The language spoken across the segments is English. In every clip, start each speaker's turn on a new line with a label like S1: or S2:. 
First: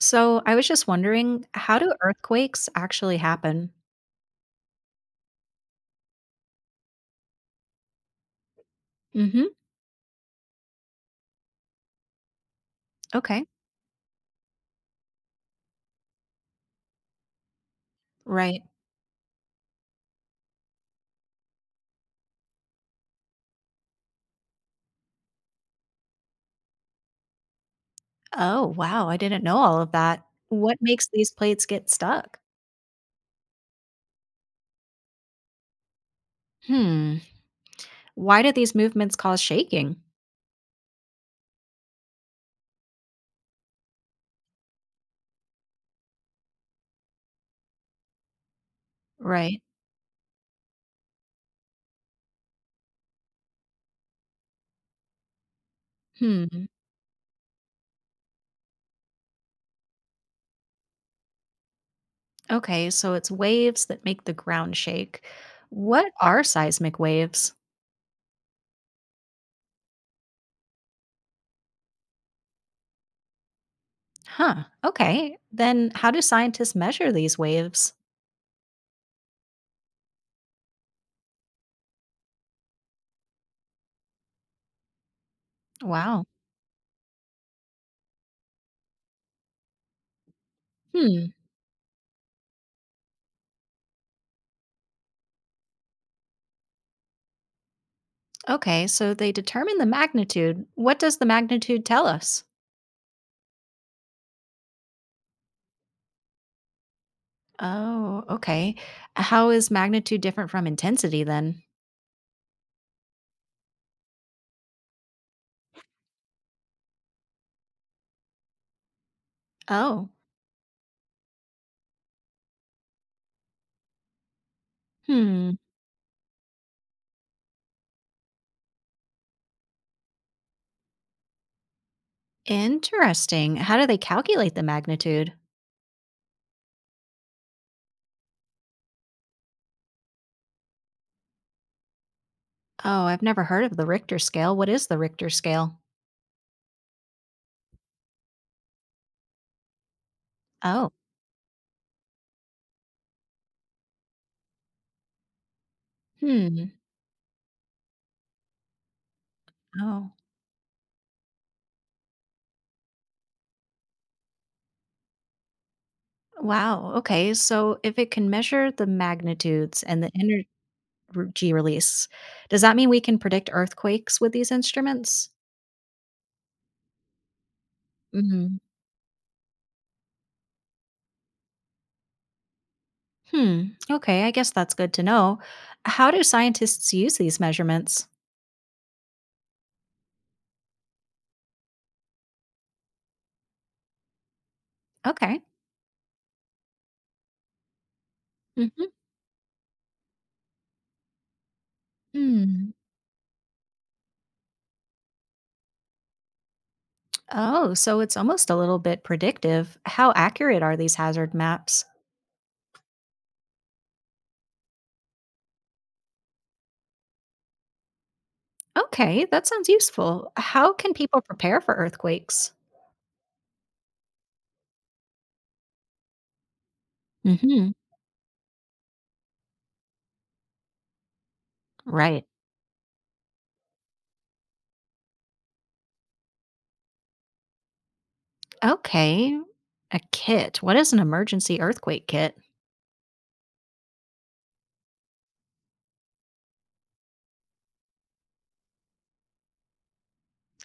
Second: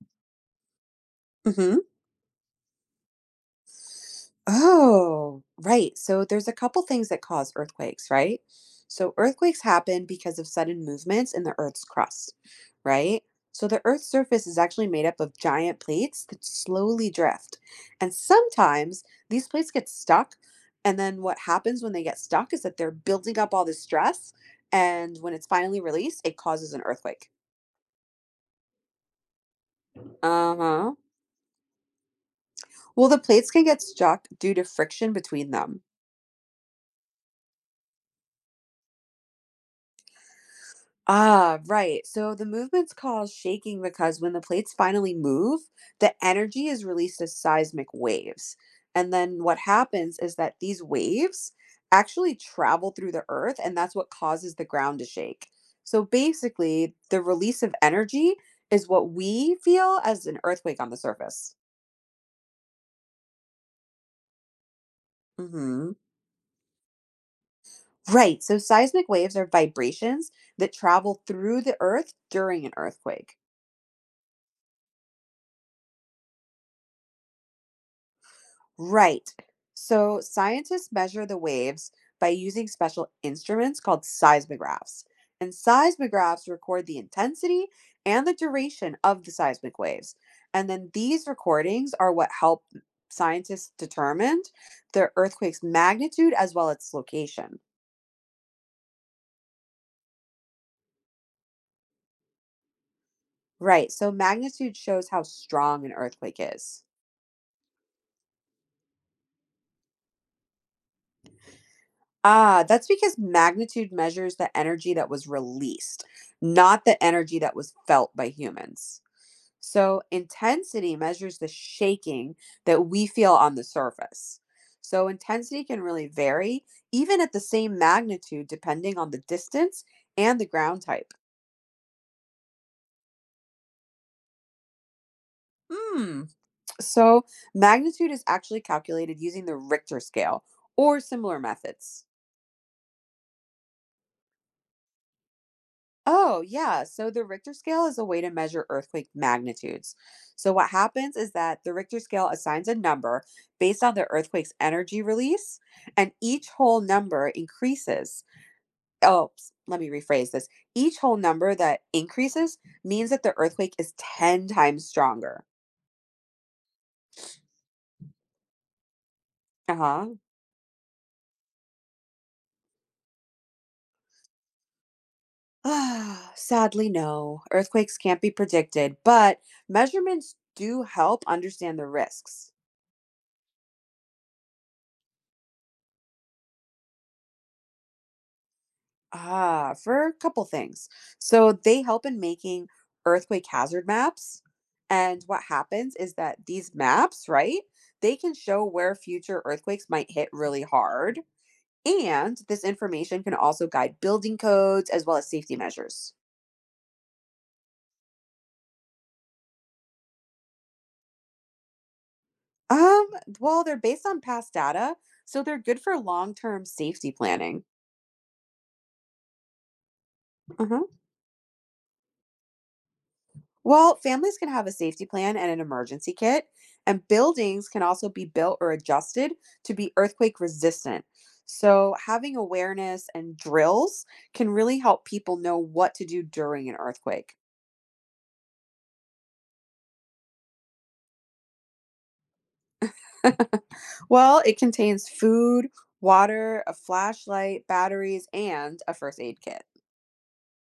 S1: So I was just wondering, how
S2: Mhm.
S1: do earthquakes actually happen?
S2: Oh, right. So there's a couple things that cause earthquakes, right? So
S1: Mm-hmm.
S2: earthquakes happen because of sudden movements in the Earth's crust, right?
S1: Okay.
S2: So the Earth's surface is actually made up of giant plates that slowly drift. And
S1: Right.
S2: sometimes these plates get stuck. And then what happens when they get stuck is that they're building up all this stress. And when it's finally released, it causes an earthquake.
S1: Oh, wow. I didn't know all of that.
S2: Uh
S1: What
S2: huh.
S1: makes these plates get stuck?
S2: Well, the plates can get stuck due to friction between them.
S1: Hmm. Why do these movements cause shaking?
S2: Right. So the movement's called shaking because when the plates finally move, the energy is released as seismic waves. And then what
S1: Right.
S2: happens is that these waves actually travel through the earth, and that's what causes the ground to shake. So
S1: Hmm.
S2: basically, the release of energy is what we feel as an earthquake on the surface.
S1: Okay, so it's waves that make the ground shake.
S2: Hmm.
S1: What are seismic waves?
S2: Right. So seismic waves are vibrations that travel through the earth during an earthquake.
S1: Huh. Okay. Then how do scientists measure these waves?
S2: Right. So scientists measure the waves by using special instruments called seismographs. And
S1: Wow.
S2: seismographs record the intensity and the duration of the seismic waves. And then these
S1: Hmm.
S2: recordings are what help scientists determine the earthquake's magnitude as well as its location.
S1: Okay, so they determine the magnitude. What does the magnitude tell us?
S2: Right. So magnitude shows how strong an earthquake is.
S1: Oh, okay. How is magnitude different from intensity then?
S2: That's because magnitude measures the energy that was released, not the energy that was felt by humans. So,
S1: Oh,
S2: intensity measures the shaking that we feel on the surface. So,
S1: hmm.
S2: intensity can really vary, even at the same magnitude, depending on the distance and the ground type.
S1: Interesting. How do they calculate the magnitude?
S2: Hmm. So, magnitude is actually calculated using the Richter scale or similar methods.
S1: Oh, I've never heard of the Richter scale. What is the Richter scale?
S2: Oh, yeah. So the Richter scale is a way to measure earthquake magnitudes. So what
S1: Oh,
S2: happens is that the Richter scale assigns a number based on the earthquake's energy release, and each
S1: hmm.
S2: whole number increases. Let me
S1: Oh,
S2: rephrase this. Each whole number that increases means that the earthquake is 10 times stronger.
S1: wow. Okay. So if it can measure the magnitudes and the
S2: Uh-huh.
S1: energy release, does that mean we can predict earthquakes with these instruments?
S2: Sadly, no. Earthquakes can't be
S1: Hmm.
S2: predicted, but measurements do help understand the risks.
S1: Hmm. Okay. I guess that's good to know. How do scientists use these measurements?
S2: For a couple things. So they help in making earthquake hazard maps. And what
S1: Okay.
S2: happens is that these maps, right, they can show
S1: Hmm.
S2: where future earthquakes might hit really hard. And this
S1: Mm.
S2: information can also guide building codes as well as safety measures.
S1: Oh, so it's almost a little bit predictive. How accurate are these hazard maps?
S2: Um, well, they're based on past data, so they're good for long-term safety planning.
S1: Okay, that sounds useful. How
S2: Uh-huh.
S1: can people prepare for earthquakes?
S2: Well, families can have a safety plan and an emergency kit, and buildings
S1: Hmm.
S2: can also be built or adjusted to be earthquake resistant. So,
S1: Right.
S2: having awareness and drills can really help people know what to do during an earthquake.
S1: Okay. A kit. What is an emergency earthquake kit?
S2: Well, it contains food, water, a flashlight, batteries, and a first aid kit.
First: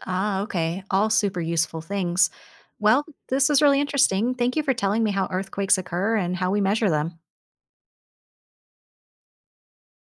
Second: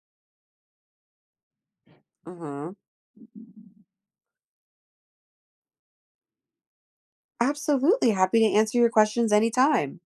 S1: Ah, okay. All super useful things.
S2: Hmm.
S1: Well, this is really interesting. Thank you for telling me how earthquakes occur and how we measure them.
S2: Absolutely. Happy to answer your questions anytime.